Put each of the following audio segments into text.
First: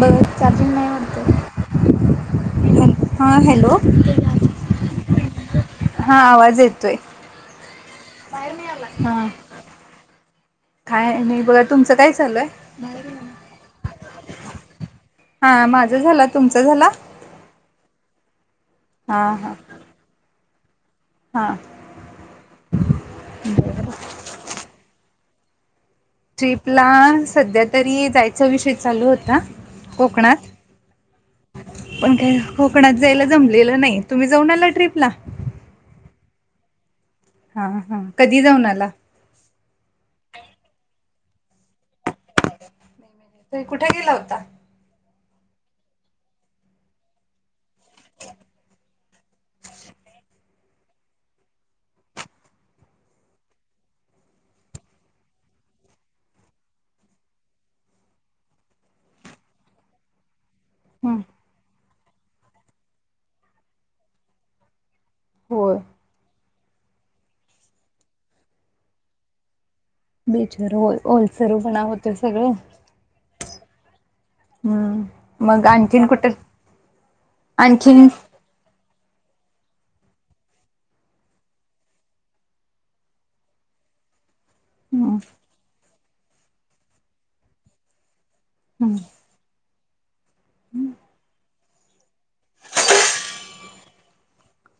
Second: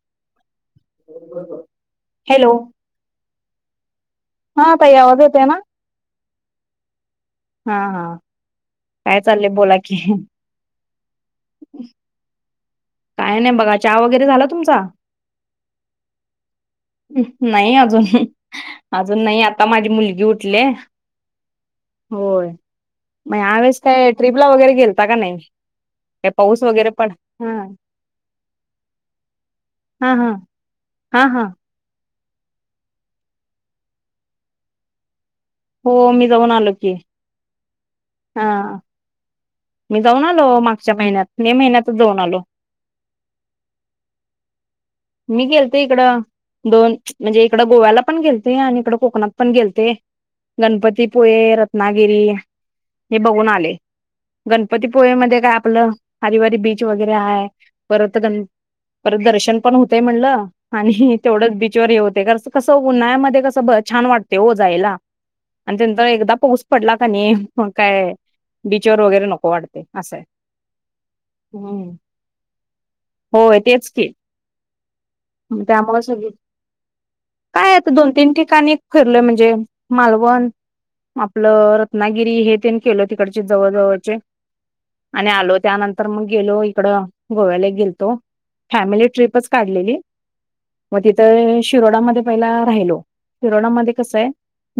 ब charging hello हां hello हा ताई आवाज येतो ना हा आवाज येतोय, हा हा महेर नाहीला [unintelligible] काय चाललंय बोला की काय नाही बघा तुमचं काय चालय काय नाही बघा चहा वगैरे झाला तुमचा? हा माझ झाला तुमच झाला नाही अजून हा अजून नाही आता माझी मुलगी उठल्या हां [unintelligible] मग या हवेळेस काय ट्र्रीपला वगैरे गेलता का नाही काय पाऊस ट्रीप ला वगैरे पड हा सध्या तरी जायच विषय चालू होता हा हा कोकणात हा हा पण काय कोकणात जायला जमलेलं नाही तुम्ही जाऊन आला ट्रीपला हो मी जाऊन आलो की हा हा कधी जाऊन आला मी जाऊन आलो मागच्या महिन्यात मे महिन्यात जाऊन आलो त कुठे गेला होता मी गेलते इकडं दोन म्हणजे इकडं गोव्याला पण गेलतेय, आणि इकडं कोकणात, पण गेलते गणपतीपुळे, रत्नागिरी, हे बघून आले गणपतीपुळे मध्ये काय आपलं हरिवारी बीच वगैरे आहे परत गण परत दर्शन पण होतय म्हणलं आणि हम्म तेवढंच बीच कन्हा्या क छान वाट जा [unintelligible] होय एकदा पाऊस पडला कनी मग काय बीचवर वगैरे नको वाटतय. बीचवर हो. ओलसरपणा होते सगळ. होय तेच की हम्म. त्यामुळे सगळी. काय आता आणखीन दोन तीन ठिकाणी. फरलं म्हणजे मालवण आपलं रत्नागिरी हे तेन केलं तिकडचे जवळजवळचे. आणि आलो त्यानंतर मग गेलो, इकड गोव्याला एक गेलतो. हम्म फॅमिली ट्रिपच काढलेली. मग तिथे शिरोडामध्ये पहिला राहिलो. शिरोडामध्ये कस आहे,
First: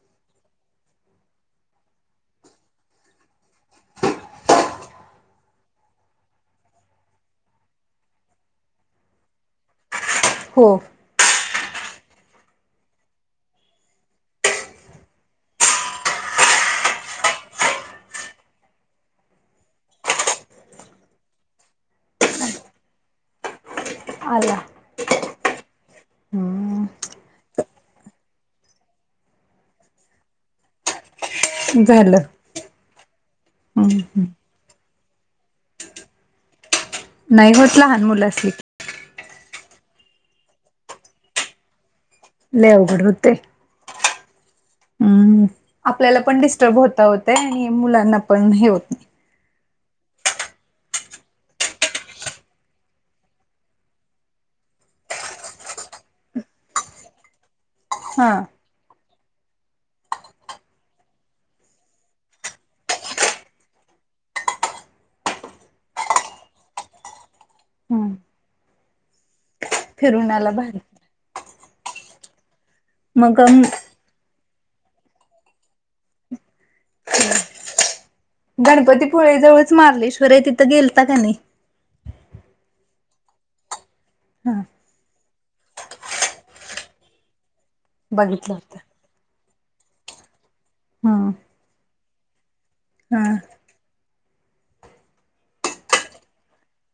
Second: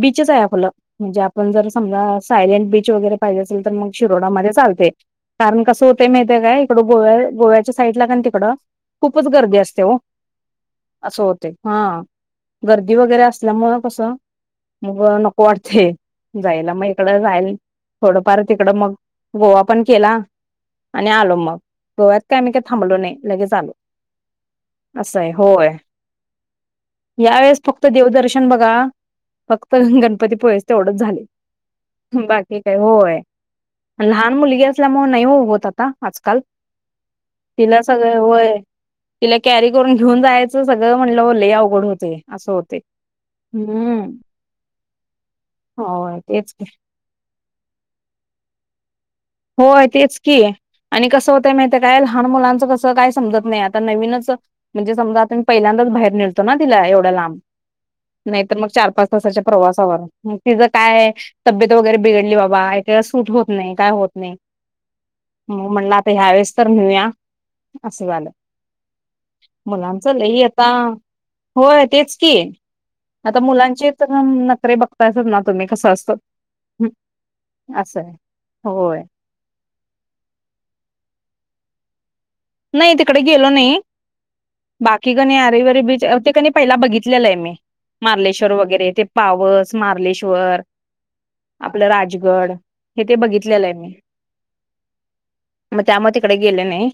बीचच आहे आपलं. म्हणजे आपण जर समजा सायलेंट बीच वगैरे पाहिजे असेल, तर मग शिरोडामध्ये चालते. कारण कसं होते माहतेय काय? इकड गोव्या गोव्याच्या साईड ला कनि तिकडं खूपच गर्दी असते ओ. हो. असं होते, हा. गर्दी वगैरे असल्यामुं कसं मग नको वाटतेय जायला. मग इकड जायला थोडंफार तिकडं मग गोवा पण केला. आणि आलो मग. गोव्यात काय आम्ही काही थांबलो नाही. लगेच आलो. आला. असं आहे. होय. हम्म यावेेळेस फक्त देवदर्शन बघा. फक्त, गणपतीपोळेच तेवढंच झाले. झालं हम्म बाकी काय. होय, हम्म. लहान मुलगी अस मुळे नाही ओ होत आता आजकाल. नाही होत तिला लहान सगळं मुलं असली होय. की तिला कॅरी करून घेऊन जायचं सगळं म्हणल्यावर लय अवघड होतंय. असं लय होतय. अवघड होतय हम्म. हम्म. होय आपल्याला पण तेच की डिस्टर्ब होत ओ ते. आणि मुलांना पण हे होत. होय, तेच की. आणि कसं होतय माहित आहे काय? लहान मुलांचं कसं काय समजत नाही आत आता नवीनच म्हणजे, समजा आता मी पहिल्यांदाच बाहेर निळतो ना तिला एवढ्या लांब. हा नाही तर मग चार पाच तासाच्या प्रवासावर. मग तिचं काय. तब्येत वगैरे बिघडली बाबा एकका सूट होत नाही काय होत नाही. म म्हणलं आता ह्यावेेळेस तर नेऊया, असं हम्म झालं. मुलांच फिरून लई आला आता. भारी होय तेच की. मग आता अम, मुलांचे नखरे बघतायच ना तुम्ही, कसं असत. ह असं आहे. होय. [unintelligible] मारलेश्वर आहे, तिथं गेलता की नाही? नाही तिकडे गेलो नाही. हा. बाकी कणी अरे वारे बीच, ते कणी पहिला बघितलेलं आहे मी. मार्लेश्वर बघितलं होत वगैरे ते. पावस, मार्लेश्वर. हा. आपलं राजगड. हे ते हा बघितलेलं आहे मी. मग त्यामूळ तिकड गेले नाही.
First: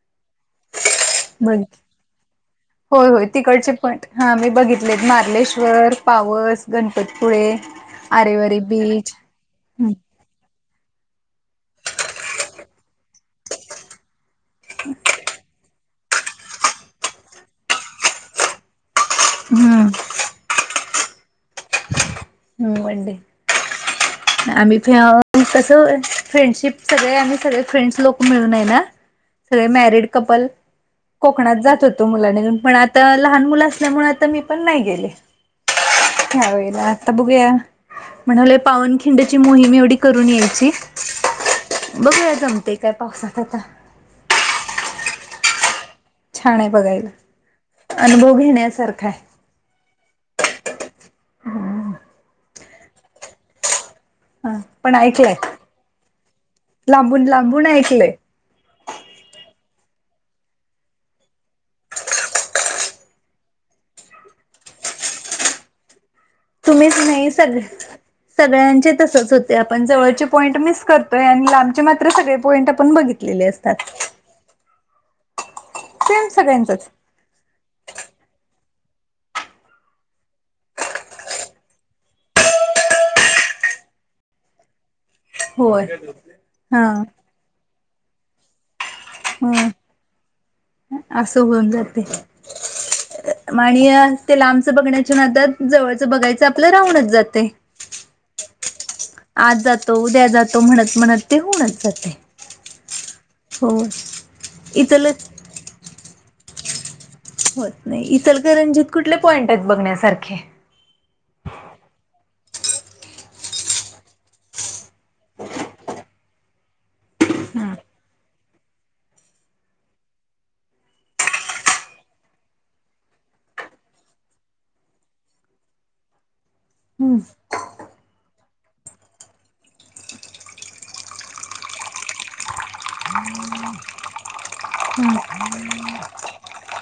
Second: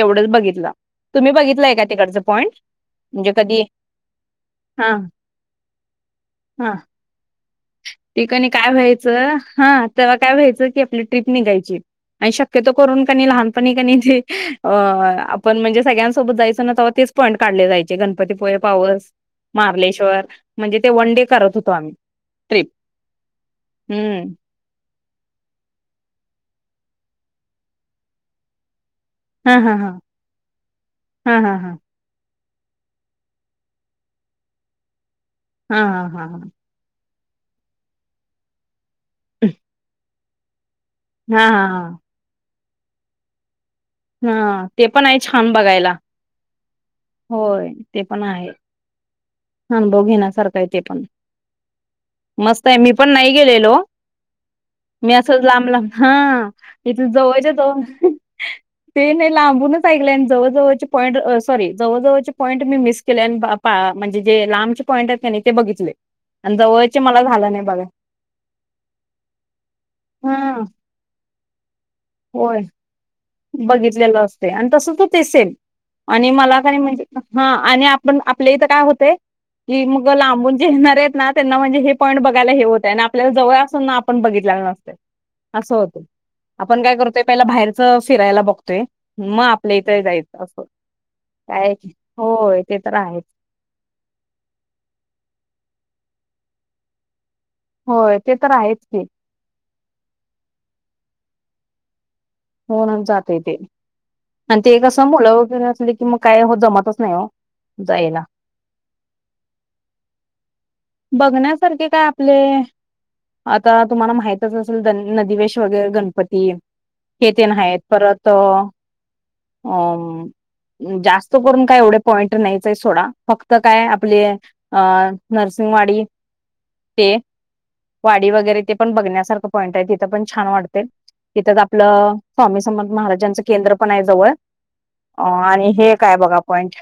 तेवढंच बघितलं. तुम्ही बघितलंय बघित का तिकडचं पॉईंट होय होय. म्हणजे कधी तिकडचे पण. हा मी हा बघितलेत. मार्लेश्वर, पावस हा गण होय. ते कानी काय व्हायच हा तेव्हा काय व्हायच, की आपली ट्रिप निघायची आणि शक्यतो करून कनी लहानपणी क अ आपण म्हणजे, सगळ्यांसोबत जायच ना तेव्हा तेच पॉईंट काढले जायचे, गणपतीपुळे पाऊस हम्म महाार्लेश्वर म्हणजे ते वन डे करत होतो आम्ही. ट्रिप हम् हम्म [unintelligible] तस फ्रेंडशिप सगळे आणि सगळे फ्रेंड्स लोक मिळून हेना हा सगळे हा हा मॅरिड कपल, हा हा कोकणात हा जात होते तो मुलानी पण आता लहान मुल असल्यामुळे, आता मी पण नाही गेले. हा हा हा हा या वेळेला आता बघूया. म्हणले पावनखिंडची मोहीम एवढी- करून यायची. हा, हा, हा बघुया जमत काय पावसात आता. हा ते पण आहे, छान बघायला छान आहे बघायला, होय ते पण अनुभव आहे घेण्यासारखा आहे. अनुभव घेण्यासारख आहे ते पण, मस्त आहे मी पण नाही गेलेलो. हा पण मी ऐकलंय असच लांब लांब. हा इथ लांबून जवळ च्या लांबून जवळ. ऐकलंय ते नाही लांबूनच ऐकले आणि जवळजवळचे पॉईंट, सॉरी जवळजवळचे पॉईंट मी मिस केले आणि बा म्हणजे जे लांबचे पॉईंट आहेत कि नाही ते बघितले. आणि तुम्हीच जवळचे मला नाही झालं सग बघा. सगळ्यांचे तसच होते आपण जवळचे पॉईंट हां, मिस करतोय आणि लांबचे मात्र सगळे पॉईंट आ पण बघितलेले. बघितलेल असते आणि तसच होत सेम सेम आणि मला कानी सगळ्यांचच म्हणजे हा आणि आपण आपल्या इथ काय होते. कि मग लांबून जे येणार आहेत ना त्यांना म्हणजे हे पॉईंट बघायला हे होत आहे आणि आपल्याला जवळ असून पण बघितलेल नसत अस होय होत आपण हा काय करतोय पहि बाहेरच फिरायला बघतोय. मग ह आपल्या इथ जायच अस. असं होऊन काय जाते होय ते तर आहेच. आणि ते लांबच बघण्याच्या नादात जवळच बघायच आपल राहूनच जाते. होय ते तर आहेच कि, आज जातो उद्या जातो म्हणत म्हणत ते होऊनच जाते. होऊन जाते ते हो आणि ते कस इचल मुल वगैरे असले की मग काय हो जमत च होत नाही इतलकर रंजीित कुठले पॉइंट आहेत बघण्यासारखे. बघण्यासारखे काय आपले. आता तुम्हाला माहितच असेल नदीवेश वगैरे गणपती. हे तीन आहेत हम्म परत अ जास्त करून काय एवढे पॉईंट नाहीचय सोडा फक्त काय आपले अ नरसिंंगवाडी ते वाडी वगैरे ते पण बघण्यासारखं पॉईंट आहे तिथ पण छान वाटते. तिथ च आपल स्वामी समर्थ महाराजांचं केंद्र पण आहे जवळ. अ आणि हे काय बघा पॉइंट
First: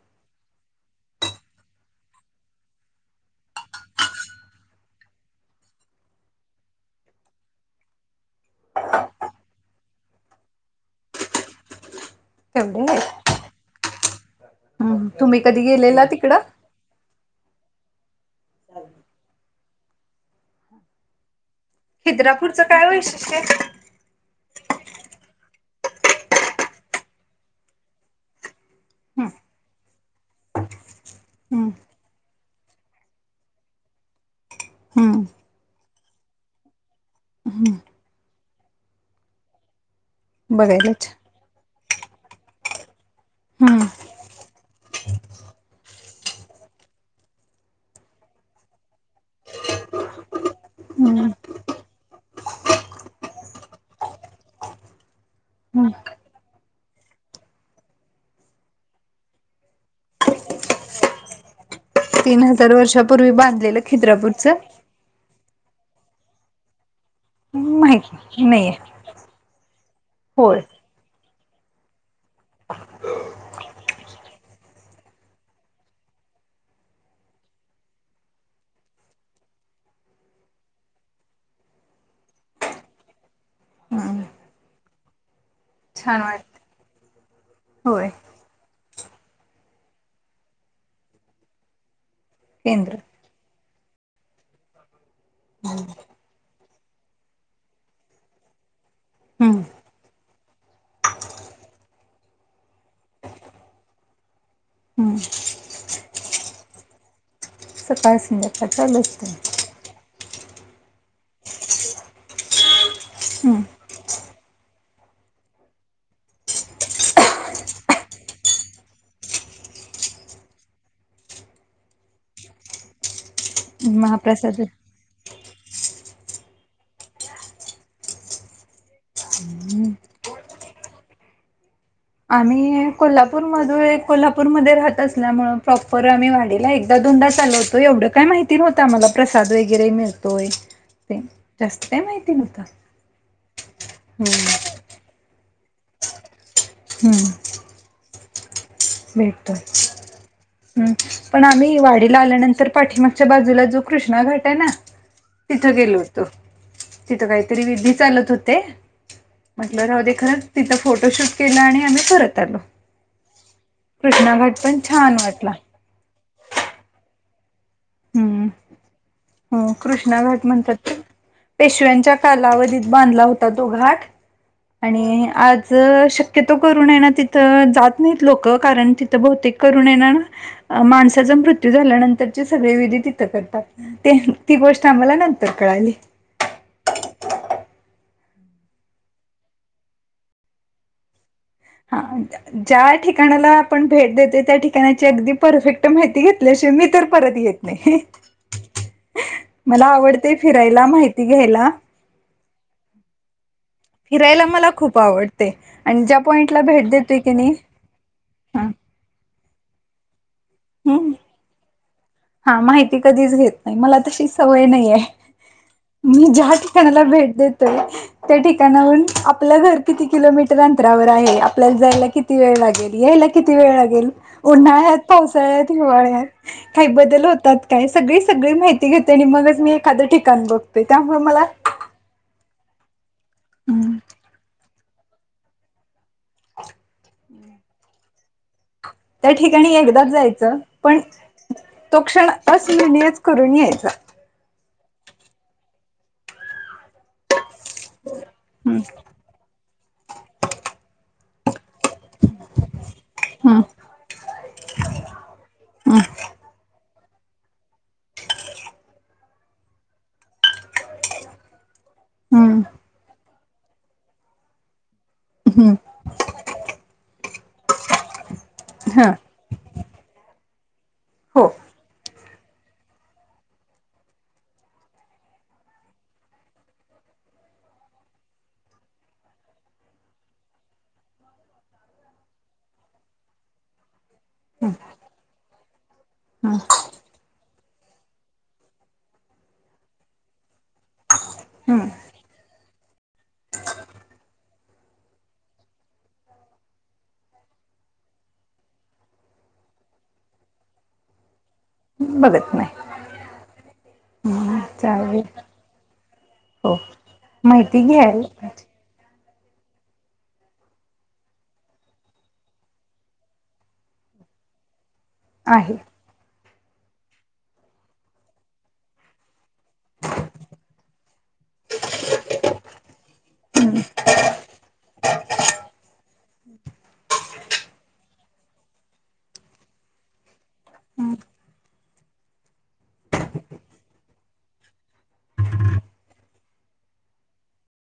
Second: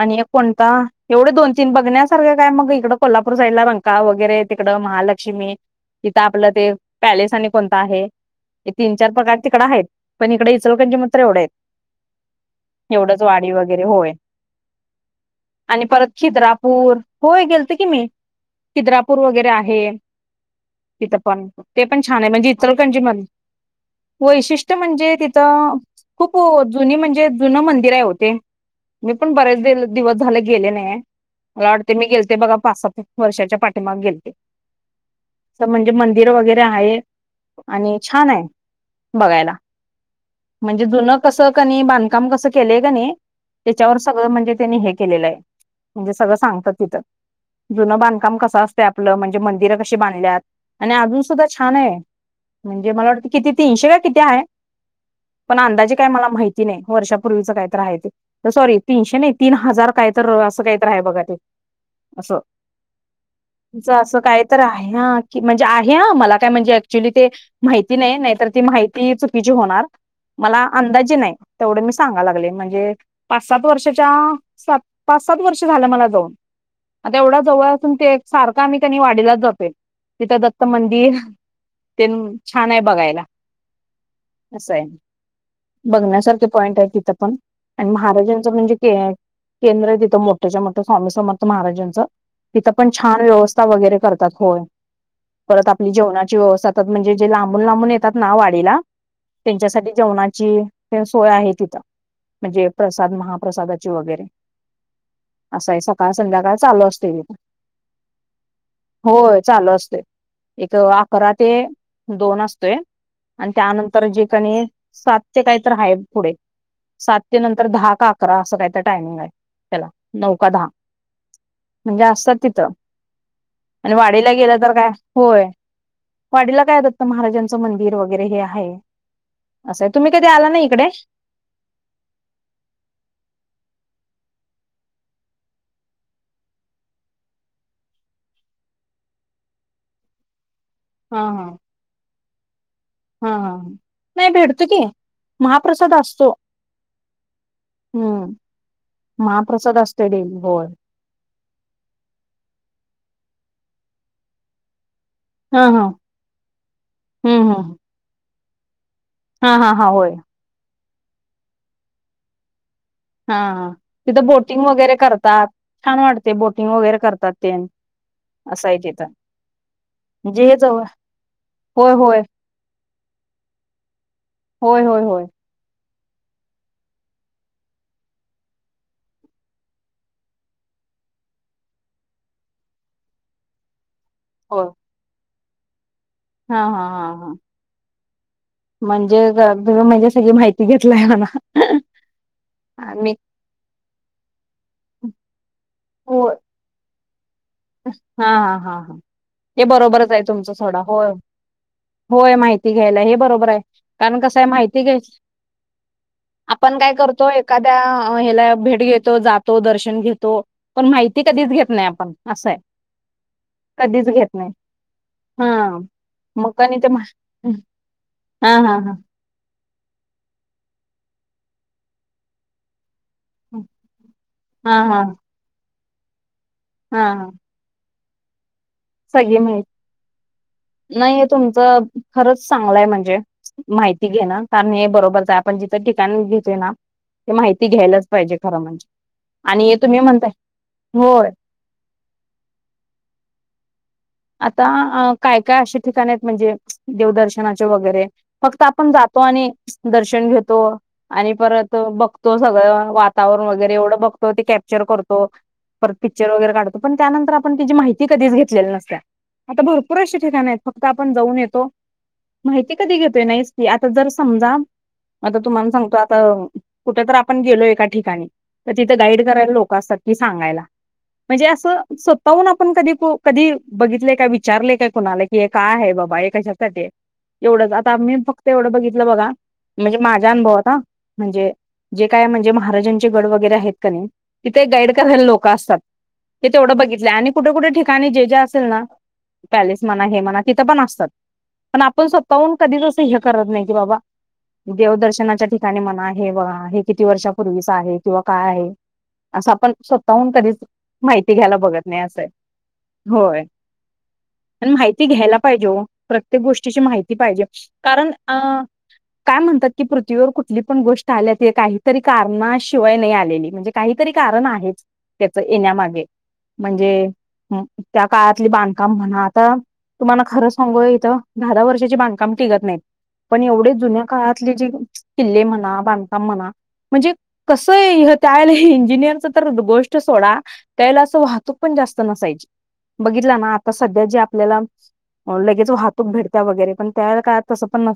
आणि ऐक कोणता एवढे दोन तीन बघण्या सारख्या काय मग इकड कोल्हापूर साईड ला रंका वगैरे तिकड महालक्ष्मी. इथ आपल ते पॅलेस आणि कोणता आहे. हे तीन चार प्रकार तिकड आहेत पण इकडे इचल करंजीत मात्र एवढे आहेत. तेवढे एवढच वाडी वगैरे होय आहेत तुम्ही कधी आणि गेलेला परत तिकडं? खिद्रापूर. होय गेल ते की मी खिद्रापूर वगैरे आहे तिथं पण ते पण छान म्हणजे खिद्रापूरचं काय इचलकरंजी मध्ये वैशिष्ट्य आहे? वैशिष्ट्य म्हणजे तिथं खूप जुनी म्हणजे जुन मंदिर आहे हो ते. मी पण बरेच दि दिवस झाले गेले नाही हम्म मला ते मी गेलते बघा पाचसात वर्षाच्या पाठीमाग गेलते. हम्म. म्हणजे मंदिर वगैरे आहे हम्म आणि छान आहे बघायला. म्हणजे बघायलाच जुन कसं कनी बांधकाम कसं केलंय का नाही हम्म त्याच्यावर सगळं म्हणजे त्यानी हे केलेलं आहे म्हणजे सगळं सांगतात तिथं जुन बांधकाम कसं असते आपलं म्हणजे मंदिरं कशी बांधल्यात आणि अजून हम्म सुद्धा छान आहे. म्हणजे मला वाटतं किती तीनशे का किती आहे. पण हम्म अंदाजी काय मला माहिती नाही वर्षापूर्वीच काय तर आहे ते सॉरी तीनशे नाही तीन हजार कायतर असं काहीतरी आहे बघा ते. असं तीन हजार वर्षापूर्वी बांधलेलं खित्रापूरचं ह की म्हणजे आहे ह मला काय म्हणजे ऍक्च्युली ते माहिती नाही नाहीतर ती माहिती चुकीची होणार होय मला अंदाजी नाही तेवढे मी सांगाय लागले म्हणजे पाच -सात वर्षाच्या सात, पाच -सात वर्ष झालं मला जाऊन. आता एवढ्या जवळअसून ते सारखं आम्ही त्यांनी वाडीलाच जातो तिथं दत्त मंदिर तेन छान आहे बघायला हम्म असं आहे. छान बघण्यासारखे वाटत पॉइंट आहे तिथं पण आणि होय महाराजां म्हणजे केंद्र तिथं मोठच्या-मोठ म्ह स्वामी समर्थ महाराजांचं. तिथं पण केंद्र छान व्यवस्था वगैरे करतात होय परत आपली जेवणाची व्यवस्था. म्हणजे जे लांबून- लांबून येतात ना वाडीला हम्म त्यांच्यासाठी जेवणाची सोय आहे तिथं म्हणजे प्रसाद महाप्रसादाची वगैरे. हम्म. असं आहे सकाळ संध्याकाळ चालू असते ते, सकाळ संध्याकाळ चालू होय असतंय चालू असतय. एक अकरा ते दोन असतोय आणि हम्म त्यानंतर तर जे कणी सात ते काय तर हा पुढे. सात ते नंतर दहा का अकरा असं काय तर टायमिंग आहे त्याला नऊ का दहा. म्हणजे असतात तिथं आणि वाडीला गेलं महाप्रसाद तर काय होय. वाडीला काय दत्त महाराजांचं मंदिर वगैरे हे आहे. असं तुम्ही कधी आला ना इकडे. आम्ही कोल्हापूर मधून कोल्हापूरमध्ये राहत असल्यामुळे प्रॉपर आम्ही वाडीला एक एकदा दोनदाच आलो होतो. एवढं काय माहिती नव्हतं आम्हाला प्रसाद वगैरे मिळतोय. हा ते हा जास्त काय माहिती नव्हतं. हा ह ह नाही भेडतो की. महाप्रसाद असतो. हम्म. हम्म भेटतोय महाप्रसाद असतोय डेली होय. हम्म पण आम्ही वाडीला आल्यानंतर पाठीमागच्या बाजूला जो कृष्णा घाट आहे ना हा तिथं हा गेलो होतो तिथं हम्म काहीतरी हम्म विधी चालत होते. हा हा म्हटलं हा राहू दे होय ते खरं तिथं फोटोशूट केलं आणि आम्ही परत आलो. हा तिथं कृष्णा घाट बोटिंग पण वगैरे छान करतात वाटला छान वाटते बोटिंग वगैरे करतात ते. हम्म अस आहे तिथं. हो कृष्णा म्हणजे घाट हे म्हणतात जवळ ते होय पेशव्यांच्या होय कालावधीत बांधला होता तो घाट होय होय होय आणि आज. शक्यतो करून आहे ना तिथं जात नाहीत लोक कारण तिथं बहतेक करून ये ना ना. अ माणसाचा मृत्यू झाल्यानंतरची सगळे विधी तिथं करतात. ते ती होय गोष्ट आम्हाला नंतर कळाली. हा हा हा हा. म्हणजे तु तुम्ही म्हणजे सगळी माहिती घेतलाय म्हणा. हा ज्या आम्ही ठिकाणाला आपण भेट देतोय, त्या ठिकाणाची अगदी परफेक्ट हो माहिती घेतल्याशिवाय मी तर परत येत नाही. हा हा हा हा हे मला बरोबरच आहे आवडते तुमचं सोडा फिरायला, होय माहिती घ्यायला. होय माहिती घ्यायला, हे बरोबर हाय. कारण कस हाय फिरायला मला माहिती खूप घ्यायच, आवडते आणि ज्या पॉइंटला आपण भेट काय देतोय करतो की नाही एखाद्या ह्याला हा भेट घेत जातो दर्शन घेतो, पण हम्म माहिती कधीच घेत नाही आपण. असं हा आहे माहिती कधीच घेत नाही, मला कधीच घेत तशी सवय नाही हाय. हा मी ज्या मग आणि ते ठिकाणाला मा- भेट देतोय त्या हा हा हा ठिकाणाहून, आपलं घर किती किलोमीटर अंतरावर आहे. आपल्याला जायला किती वेळ लागेल, यायला किती वेळ लागेल? हा उन्हाळ्यात, हा पावसाळ्यात, हिवाळ्यात काही हा बदल हा होतात. काय सगळी सगळी माहिती घेते आणि सगळी मगच माहिती मी एखादं ठिकाण बघतोय, नाही त्यामुळे हे मला तुमचं खरंच चांगलाय म्हणजे हम्म माहिती घेण कारन हे बरोबर जात पण जिथं ठिकाण घेतय ना, ते माहिती घ्यायलाच पाहिजे खरं म्हणजे. त्या आणि ठिकाणी हे तुम्ही एकदाच म्हणताय जायचं, पण होय तो क्षण अस्मरणीयच करून यायचा. आता काय काय अशे ठिकाण आहेत म्हणजे देवदर्शनाचे वगैरे फक्त हम्म आपण जात तो आणि दर्शन घेतो. आणि परत बघतो सगळं वातावरण हम्म वगैरे एवढं बघतो, ते कॅप्चर करतो. परत हम्म पिक्चर वगैरे काढतो, पण त्यानंतर आपण तिची माहिती कधीच घेतलेली नसत्या. आता भरपूर अशे ठिकाण आहेत, फक्त आपण जाऊन येतो, हम्म माहिती कधी घेतोय नाहीस की आता जर समजा, आता तुम्हाला हम्म सांगतो, आता कुठ तर आपण गेलो एका ठिकाणी तर तिथे ह गाईड करायला लोक असतात. हे सांगायला म्हणजे हो हम्म असं स्वतःहून आपण कधी गु, कधी बघितलय काय? विचारले काय कुणाला कि, हे काय आहे बाबा? हे कशासाठी आहे? एवढंच आता मी फक्त एवढं बघितलं बघा म्हणजे माझा अनुभवात हा म्हणजे जे काय म्हणजे महाराजांचे गड वगैरे आहेत का नाही, तिथे गाईड करायला लोक असतात. ते तेवढं बघितलंय आणि कुठे कुठे ठिकाणी जे जे आसतं तीलना पॅलेस म्हणा, हे म्हणा तिथं पण असतात. पण हम्म आपण स्वतःहून कधीच असं हे करत नाही की, बाबा देवदर्शनाच्या ठिकाणी म्हणा, हे बघा हे किती वर्षापूर्वीच आहे किंवा काय आहे? आसं आपण स्वतःहून कधीच माहिती घ्यायला बघत नाही, आस हाय. बघत नाही. होय. हम्म, आणि माहिती चालेल घ्यायला पाहिजे ओ, प्रत्येक हो गोष्टीची माहिती पाहिजे, माहिती कारण घ्यायला अ पाहिजे काय म्हणतात की, पृथ्वीवर कुठली पण गोष्ट आल्या ती काहीतरी कारणाशिवाय नाही आलेली म्हणजे काहीतरी कारण आहेच. त्याच आहे. येण्यामागे म्हणजे त्या काळातले बांधकाम म्हणा आता तुम्हाला खरंच सांगू इथं, दहा दहा वर्षाचे बांधकाम टिगत नाहीत. पण एवढे जुन्या काळातले जे किल्ले म्हणा, बांधकाम म्हणा म्हणजे कसं हे य? त्यावेळेला हे इंजिनिअरच तर गोष्ट सोडा, त्यावेळेस वाहतूक पण जास्त नसायची. बघितला ना, आता सध्या जे आपल्याला अहो लगेच वाहतूक भेटत्या वगैरे पण त्या काळात तसं पण नसायच.